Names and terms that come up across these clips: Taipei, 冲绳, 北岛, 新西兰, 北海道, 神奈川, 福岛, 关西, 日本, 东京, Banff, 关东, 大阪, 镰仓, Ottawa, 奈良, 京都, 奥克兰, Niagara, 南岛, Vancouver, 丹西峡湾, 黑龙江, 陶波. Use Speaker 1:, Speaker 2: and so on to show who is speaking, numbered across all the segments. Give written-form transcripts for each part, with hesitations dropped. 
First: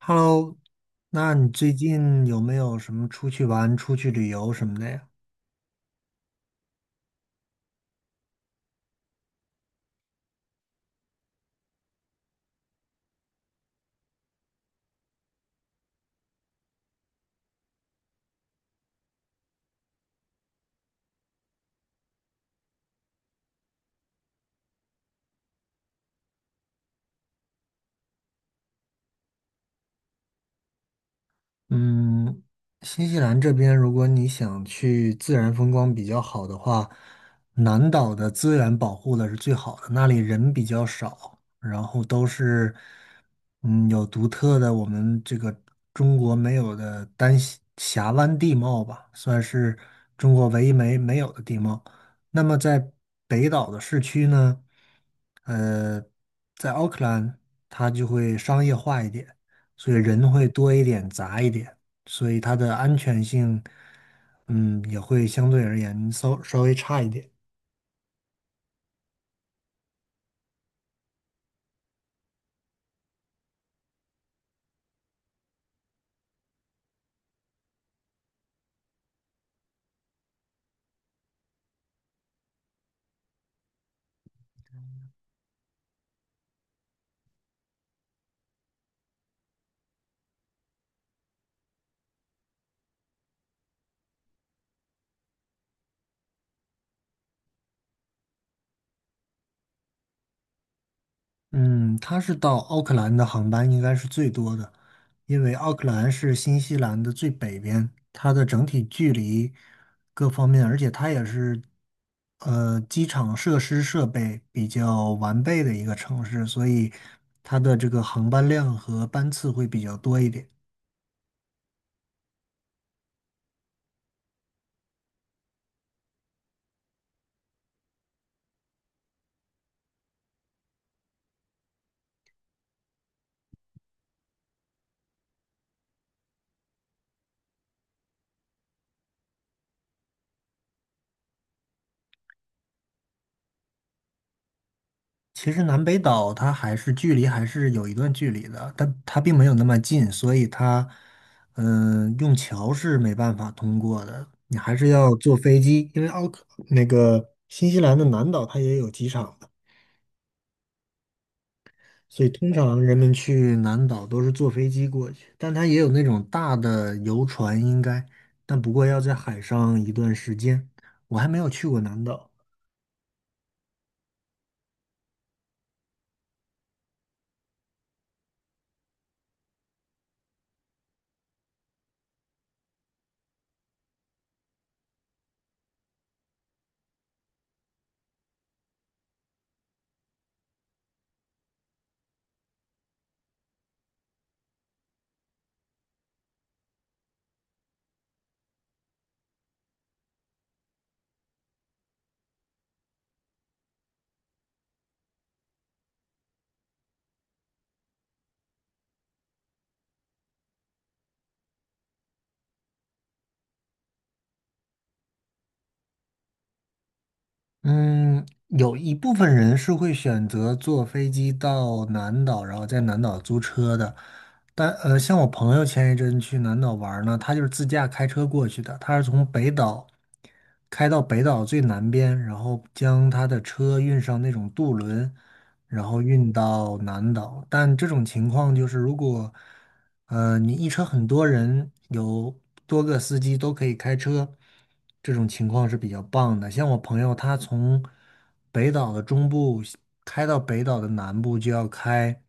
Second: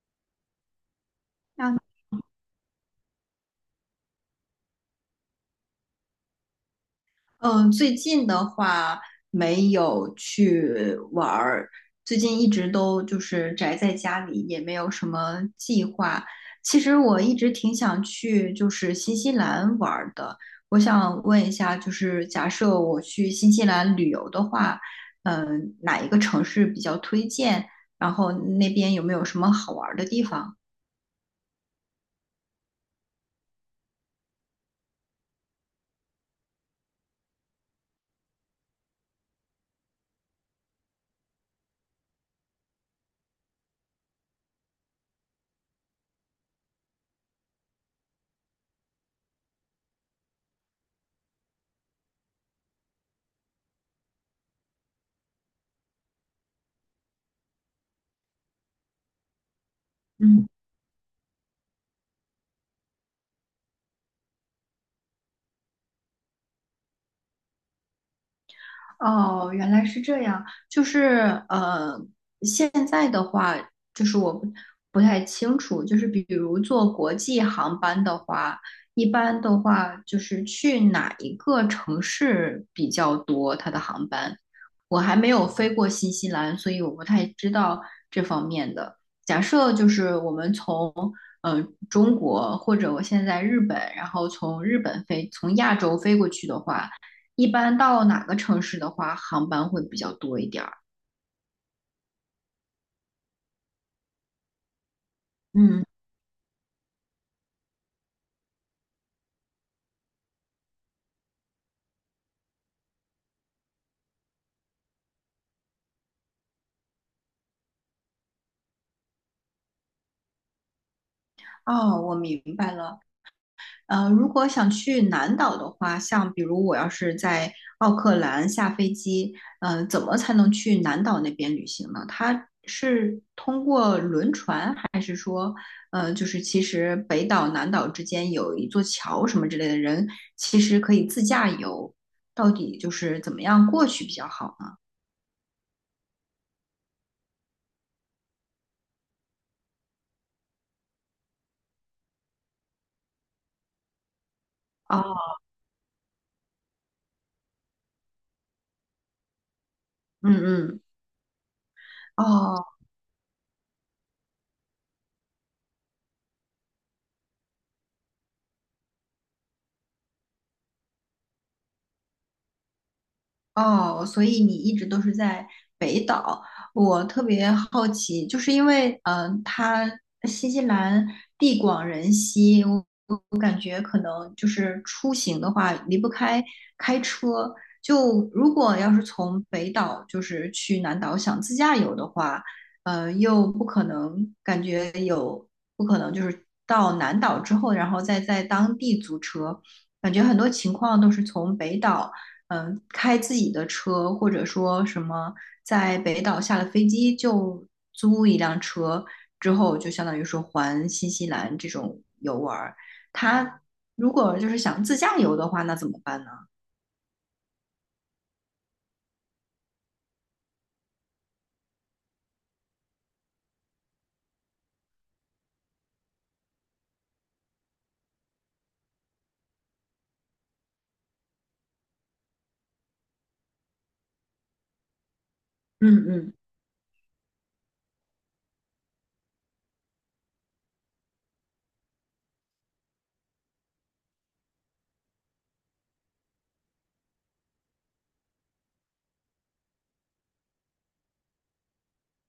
Speaker 1: Hello，那你最
Speaker 2: 那
Speaker 1: 近有没有什么出去玩、出去旅游什么的呀？
Speaker 2: 嗯，最近的话没有去玩儿，最近一直都就是宅在家里，也没有什么计划。其实我一直挺想去就是新西兰玩儿的。我想问一下，就是假设我去新西兰旅游的话，哪一个城市比较推荐？然后那边有没有什么好玩儿的地方？
Speaker 1: 嗯，新西兰这边，如果你想去自然风光比较好的话，南岛的资源保护的是最好的，那里人比较少，然后都是有独特的我们这个中国没有的丹西峡湾地貌吧，算是中国唯一没有的地貌。那么在北岛的市区呢，呃，在奥克兰它就会商业化一点。所以人会
Speaker 2: 嗯。
Speaker 1: 多一点、杂一点，所以它的安全性，嗯，也会相对而言稍微差一点。
Speaker 2: 哦，原来是这样，就是呃，现在的话，就是我不太清楚，就是比如坐国际航班的话，一般的话就是去哪一个城市比较多，它的航班，我还没有飞过新西兰，所以我不太知道这方面的。假设就是我们从呃中国或者我现在日本，然后从日本飞，从亚洲飞过去的话。一般到哪个城市的话，航班会比较多一点儿。
Speaker 1: 嗯，它是到奥克兰的航班应该是最多的，因为奥
Speaker 2: 嗯。
Speaker 1: 克兰是新西兰的最北边，它的整体距离各方面，而且它也是机场设施设备比较完备的一个城市，所以它的这个航班量和班次会比较多一点。
Speaker 2: 哦，我明白了。如果想去南岛的话，像比如我要是在奥克兰下飞机，怎么才能去南岛那边旅行呢？它是通过轮船，还是说，就是其实北岛南岛之间有一座桥什么之类的人，其实可以自驾游，到底就是怎么样过去比较好呢？
Speaker 1: 其实南北岛它还是距离还是有一段距离的，但它并没有那么近，所以它，嗯、用桥是没办法通过的，你还是要
Speaker 2: 哦，
Speaker 1: 坐飞机，因为奥克那个新西兰的南岛它也有机场的，
Speaker 2: 嗯嗯，
Speaker 1: 所以通
Speaker 2: 哦。
Speaker 1: 常人们去南岛都是坐飞机过去，但它也有那种大的游船应该，但不过要在海上一段时间，我还没有去过南岛。
Speaker 2: 哦，所以你一直都是在北岛，我特别好奇，就是因为它新西兰地广人稀，我感觉可能就是出行的话离不开开车。就如果要是从北岛就是去南岛想自驾游的话，又不可能感觉有不可能就是到南岛之后，然后再在当地租车，感觉很多情况都是从北岛。开自己的车，或者说什么在北岛下了飞机就租一辆车，之后就相当于说环新西兰这种游玩儿。他如果就是想自驾游的话，那怎么办呢？
Speaker 1: 嗯，有一部分人是会选择坐飞机到南岛，然后在南岛租车的。但像我朋友前一阵去南岛玩儿呢，他就是自驾开车过去的，他是从北岛开到北岛最南边，然后将他的车运上那种渡轮，然后
Speaker 2: 嗯
Speaker 1: 运
Speaker 2: 嗯，
Speaker 1: 到南岛。但这种情况就是，如果你一车很多人，有多个司机都可以开车，这种情况是比较棒的。像我朋友，他从北岛的中部开到北岛的南部，就要开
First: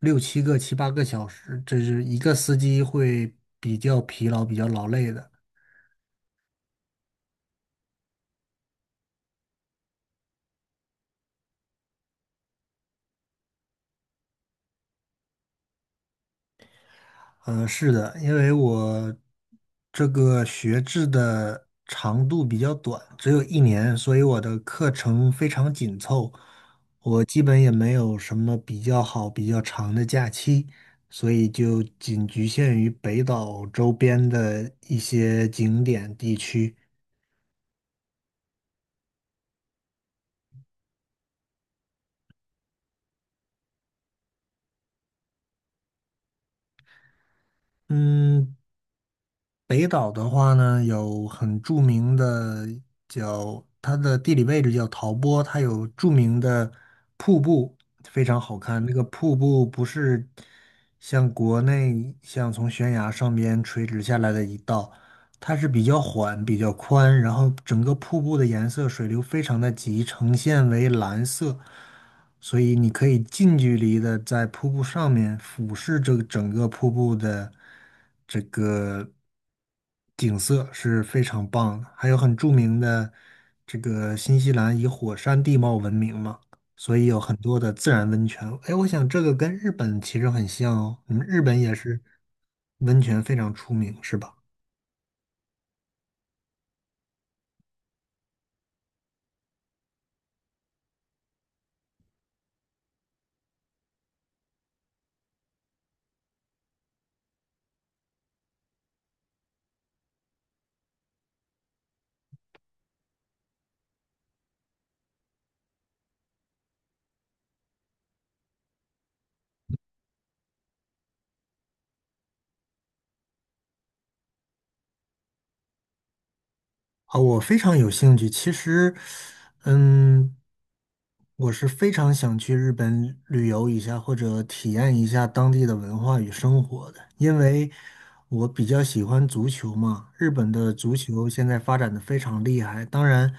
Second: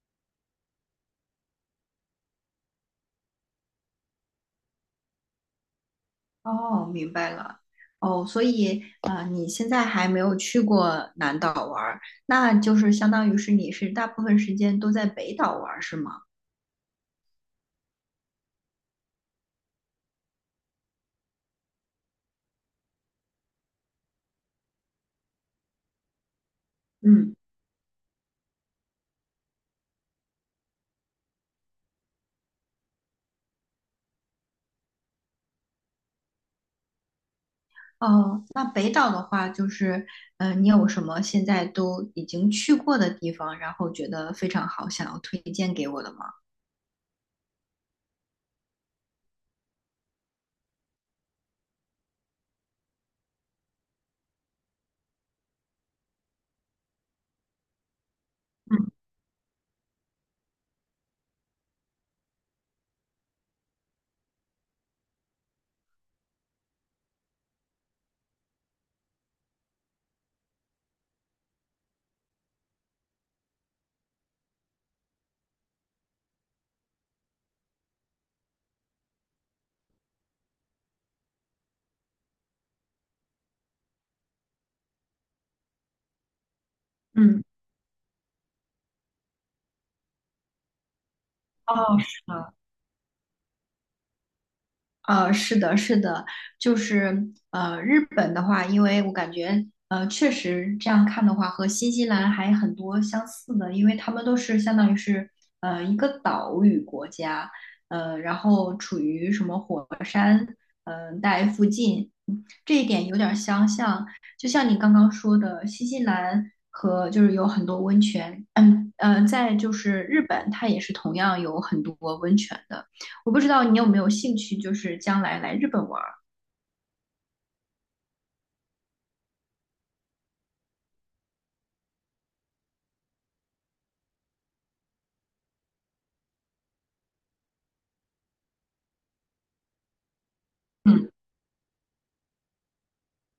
Speaker 1: 六七个、七八个小时，这是一个司机会比较疲劳、比较劳累的。
Speaker 2: 哦，明白了。哦，所以啊,你现在还没有去过南岛玩儿，那就是相当于是你是大部分时间都在北岛玩儿，是吗？
Speaker 1: 嗯，是的，因为我这个学制的长度比较短，只有一年，所以我的课程非常紧凑，我
Speaker 2: 嗯。
Speaker 1: 基本也没有什么比较好、比较长的假期，所以就仅局限于北岛周边的一些景点地区。
Speaker 2: 哦，那北岛的话，就是，你有什么现在都已经去过的地方，然后觉得非常好，想要推荐给我的吗？
Speaker 1: 嗯，北岛的话呢，有很著名的叫它的地理位置叫陶波，它有著名的瀑布，非常好看。
Speaker 2: 嗯
Speaker 1: 那个瀑布不是像国内像从悬崖上边垂直下来的一道，它是比较缓、比较宽，然后整个瀑布的颜色、水流非常的急，呈现为蓝色。所以你可以近距离的在瀑布上面俯视这个整个瀑布的这个景色是非常棒的，还有很著名的这个新西兰以火山地貌闻名嘛，所以有很
Speaker 2: 嗯，
Speaker 1: 多的自然温泉。哎，我想这个跟日本其实很像哦，你们日本也
Speaker 2: 哦，
Speaker 1: 是
Speaker 2: 是的。
Speaker 1: 温泉非常出名，是吧？
Speaker 2: 是的，是的，日本的话，因为我感觉确实这样看的话，和新西兰还很多相似的，因为他们都是相当于是一个岛屿国家，然后处于什么火山带附近，这一点有点儿相像。就像你刚刚说的，新西兰和就是有很多温泉，在就是日本，它也是同样有很多温泉的。我不知道你有没有兴趣，就是将来来日本玩儿。
Speaker 1: 啊，我非常有兴趣。其实，嗯，我是非常想去日本旅游一下，或者体验一下当地的文化与生活的，因为我比较喜欢足球嘛。日本的足
Speaker 2: 嗯
Speaker 1: 球现在发展的非常厉害，当然，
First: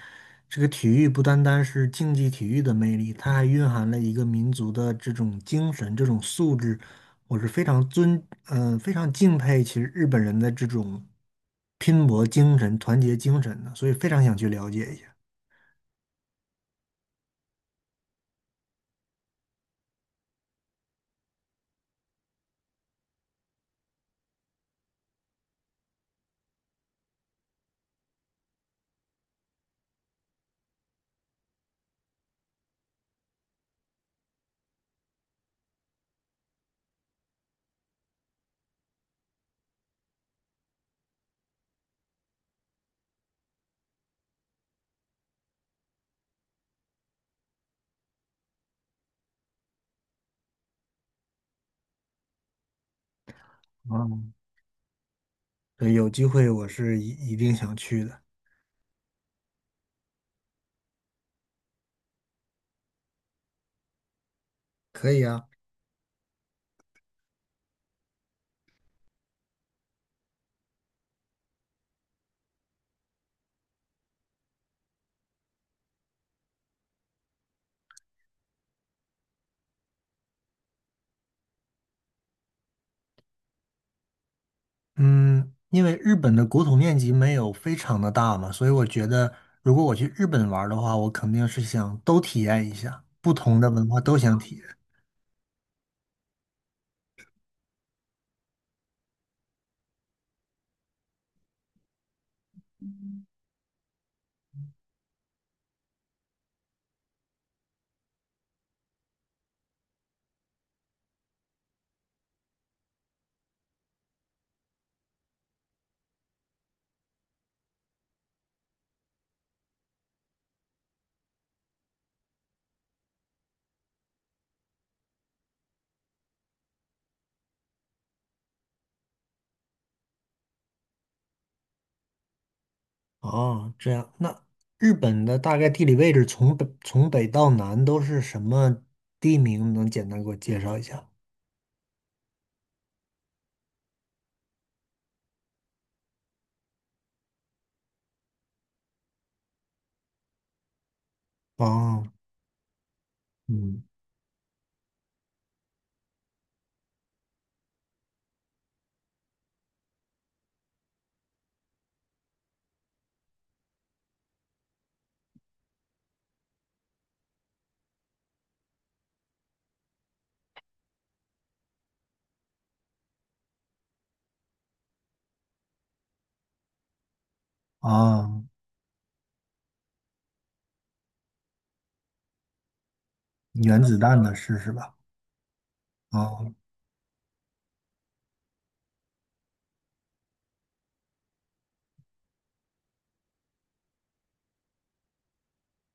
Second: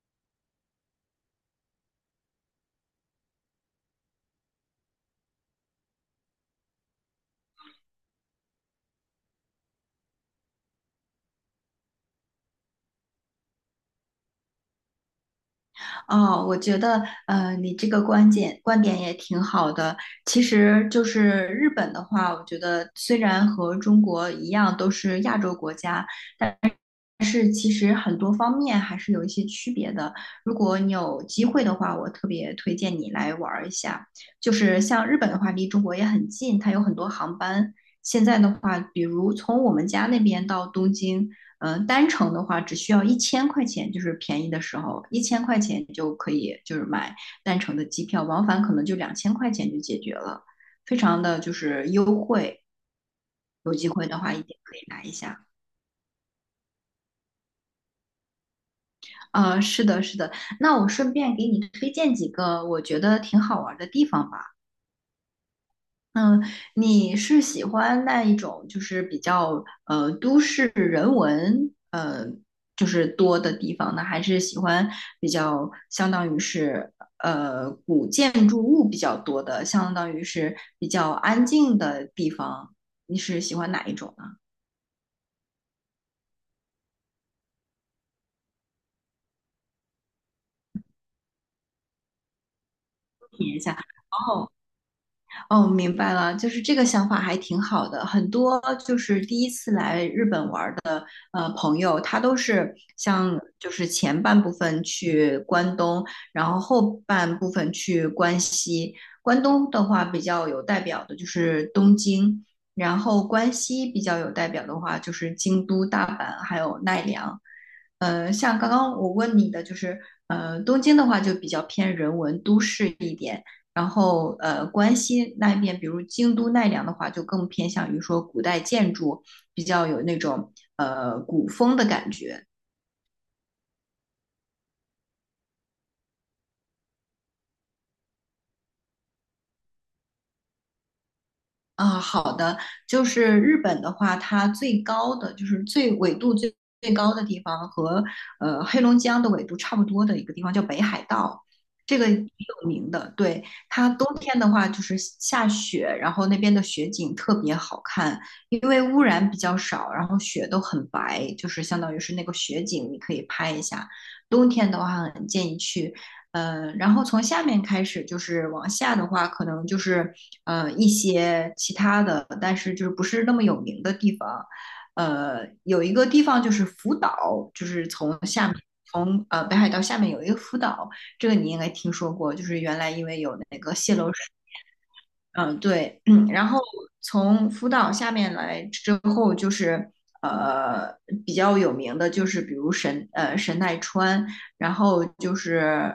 Speaker 1: 这个体育不单单是竞技体育的魅力，它还蕴含了一个民族的这种精神、这种素质。我是非常尊，嗯、非常敬佩其实日本人的这种。拼搏精神、团结精神的，所以非常想去了解一下。
Speaker 2: 哦，我觉得你这个观点也挺好的。其实就是日本的话，我觉得虽然和中国一样都是亚洲国家，但是其实很多方面还是有一些区别的。如果你有机会的话，我特别推荐你来玩儿一下。就是像日本的话，离中国也很近，它有很多航班。现在的话，比如从我们家那边到东京，单程的话只需要一千块钱，就是便宜的时候，一千块钱就可以就是买单程的机票，往返可能就2000块钱就解决了，非常的就是优惠。有机会的
Speaker 1: 嗯，
Speaker 2: 话，一定可以来一下。
Speaker 1: 对，有机会我是一定想去的。
Speaker 2: 是的，是的。那我顺便给你推荐几个我觉得挺好玩儿的地方吧。
Speaker 1: 可以啊，
Speaker 2: 嗯，你是喜欢那一种就是比较都市人文就是多的地方呢，还是喜欢比较相当于是古建筑物比较多的，相当于是比较安静的地方？你是喜欢哪一种呢？
Speaker 1: 嗯，因为日本的国土面积没有非常的大嘛，所以我觉得如果我去日本玩儿的话，我肯定是想都体验一下，不
Speaker 2: 体验
Speaker 1: 同
Speaker 2: 一
Speaker 1: 的
Speaker 2: 下。
Speaker 1: 文化都想
Speaker 2: 哦，
Speaker 1: 体验。
Speaker 2: 哦，明白了，就是这个想法还挺好的。很多就是第一次来日本玩的。朋友，他都是像就是前半部分去关东，然后后半部分去关西。关东的话比较有代表的就是东京，然后关西比较有代表的话就是京都、大阪还有奈良。像刚刚我问你的，东京的话就比较偏人文都市一点，然后关西那边，比如京都、奈良的话，就更偏向于说古代建筑，比较有那种古风的感觉
Speaker 1: 哦，这样，那日本的大概地理位置从北到南都是什么地名？能简单给我介绍一下？
Speaker 2: 啊。好的，就是日本的话，它最高的就是最纬度最高的地方和黑龙江的纬度差不多的一个地方叫北海道，这
Speaker 1: 哦，
Speaker 2: 个挺有名的。对，
Speaker 1: 嗯，
Speaker 2: 它冬天的话就是下雪，然后那边的雪景特别好看，因为污染比较少，然后雪都很白，就是相当于是那个雪景，你可以拍一下。冬天的话，很建议去然后从下面开始就是往下的话，可能就是一些其他的，但是就是不是那么有名的地方。有一个地方就是福岛，就是从
Speaker 1: 啊，
Speaker 2: 下面从北海道下面有一个福岛，这个你应该听说过，就是原来因为有那个
Speaker 1: 原
Speaker 2: 泄
Speaker 1: 子
Speaker 2: 漏
Speaker 1: 弹
Speaker 2: 水
Speaker 1: 的事是吧？
Speaker 2: 嗯，对，然
Speaker 1: 哦
Speaker 2: 后从福岛下面来之后，就是呃比较有名的，就是比如神奈川，然后就是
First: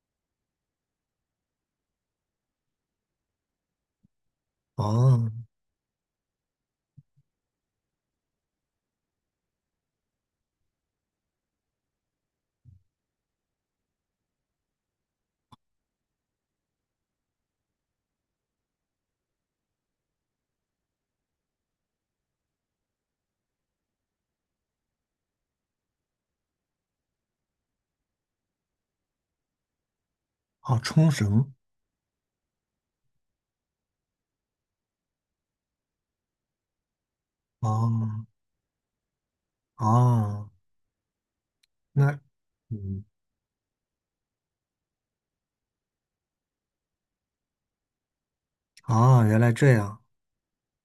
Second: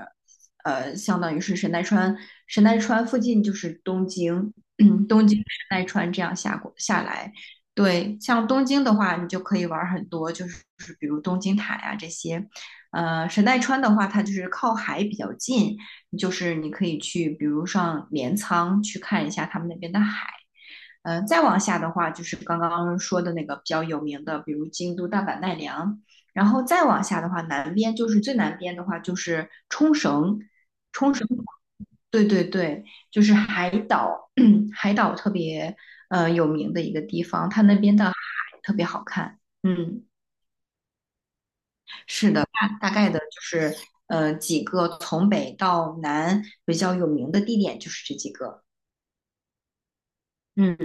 Speaker 2: 相当于是神奈川，神奈川附近就是东京，东
Speaker 1: 哦
Speaker 2: 京神奈川这样下过下来，对，像东京的话，你就可以玩儿很多，就是比如东京塔呀、这些，神奈川的话，它就是靠海比较近，就是你可以去，比如上镰仓去看一下他们那边的海。再往下的话，就是刚刚说的那个比较有名的，比如京都、大阪、奈良。然后再往下的话，南边就是最南边的话，就是冲绳。
Speaker 1: 哦，冲
Speaker 2: 冲绳，
Speaker 1: 绳
Speaker 2: 对对对，就是海岛，海岛特别有名的一个地方，它那边的海
Speaker 1: 哦
Speaker 2: 特别好看。嗯。
Speaker 1: 哦，那
Speaker 2: 是的，大
Speaker 1: 嗯
Speaker 2: 概的就是几个从北到南比较有名的地点就是这几个。
Speaker 1: 哦，原来这样，
Speaker 2: 嗯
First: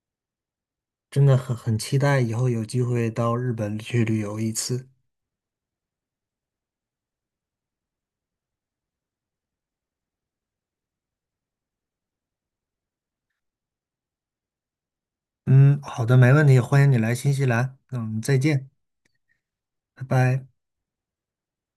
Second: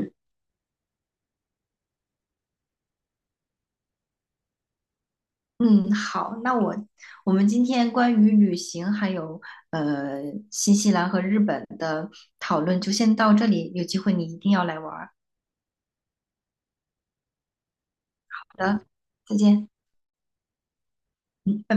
Speaker 1: 真的很期待以后有机会到日本去旅游一次。
Speaker 2: 嗯，好，那我们今天关于旅行还有呃新西兰和日本的讨论就先到这里，有机会你一定要来玩儿。
Speaker 1: 嗯，好的，没问题，欢迎你来新西兰。嗯，再
Speaker 2: 好
Speaker 1: 见，
Speaker 2: 的，再见，
Speaker 1: 拜拜。
Speaker 2: 嗯，拜拜。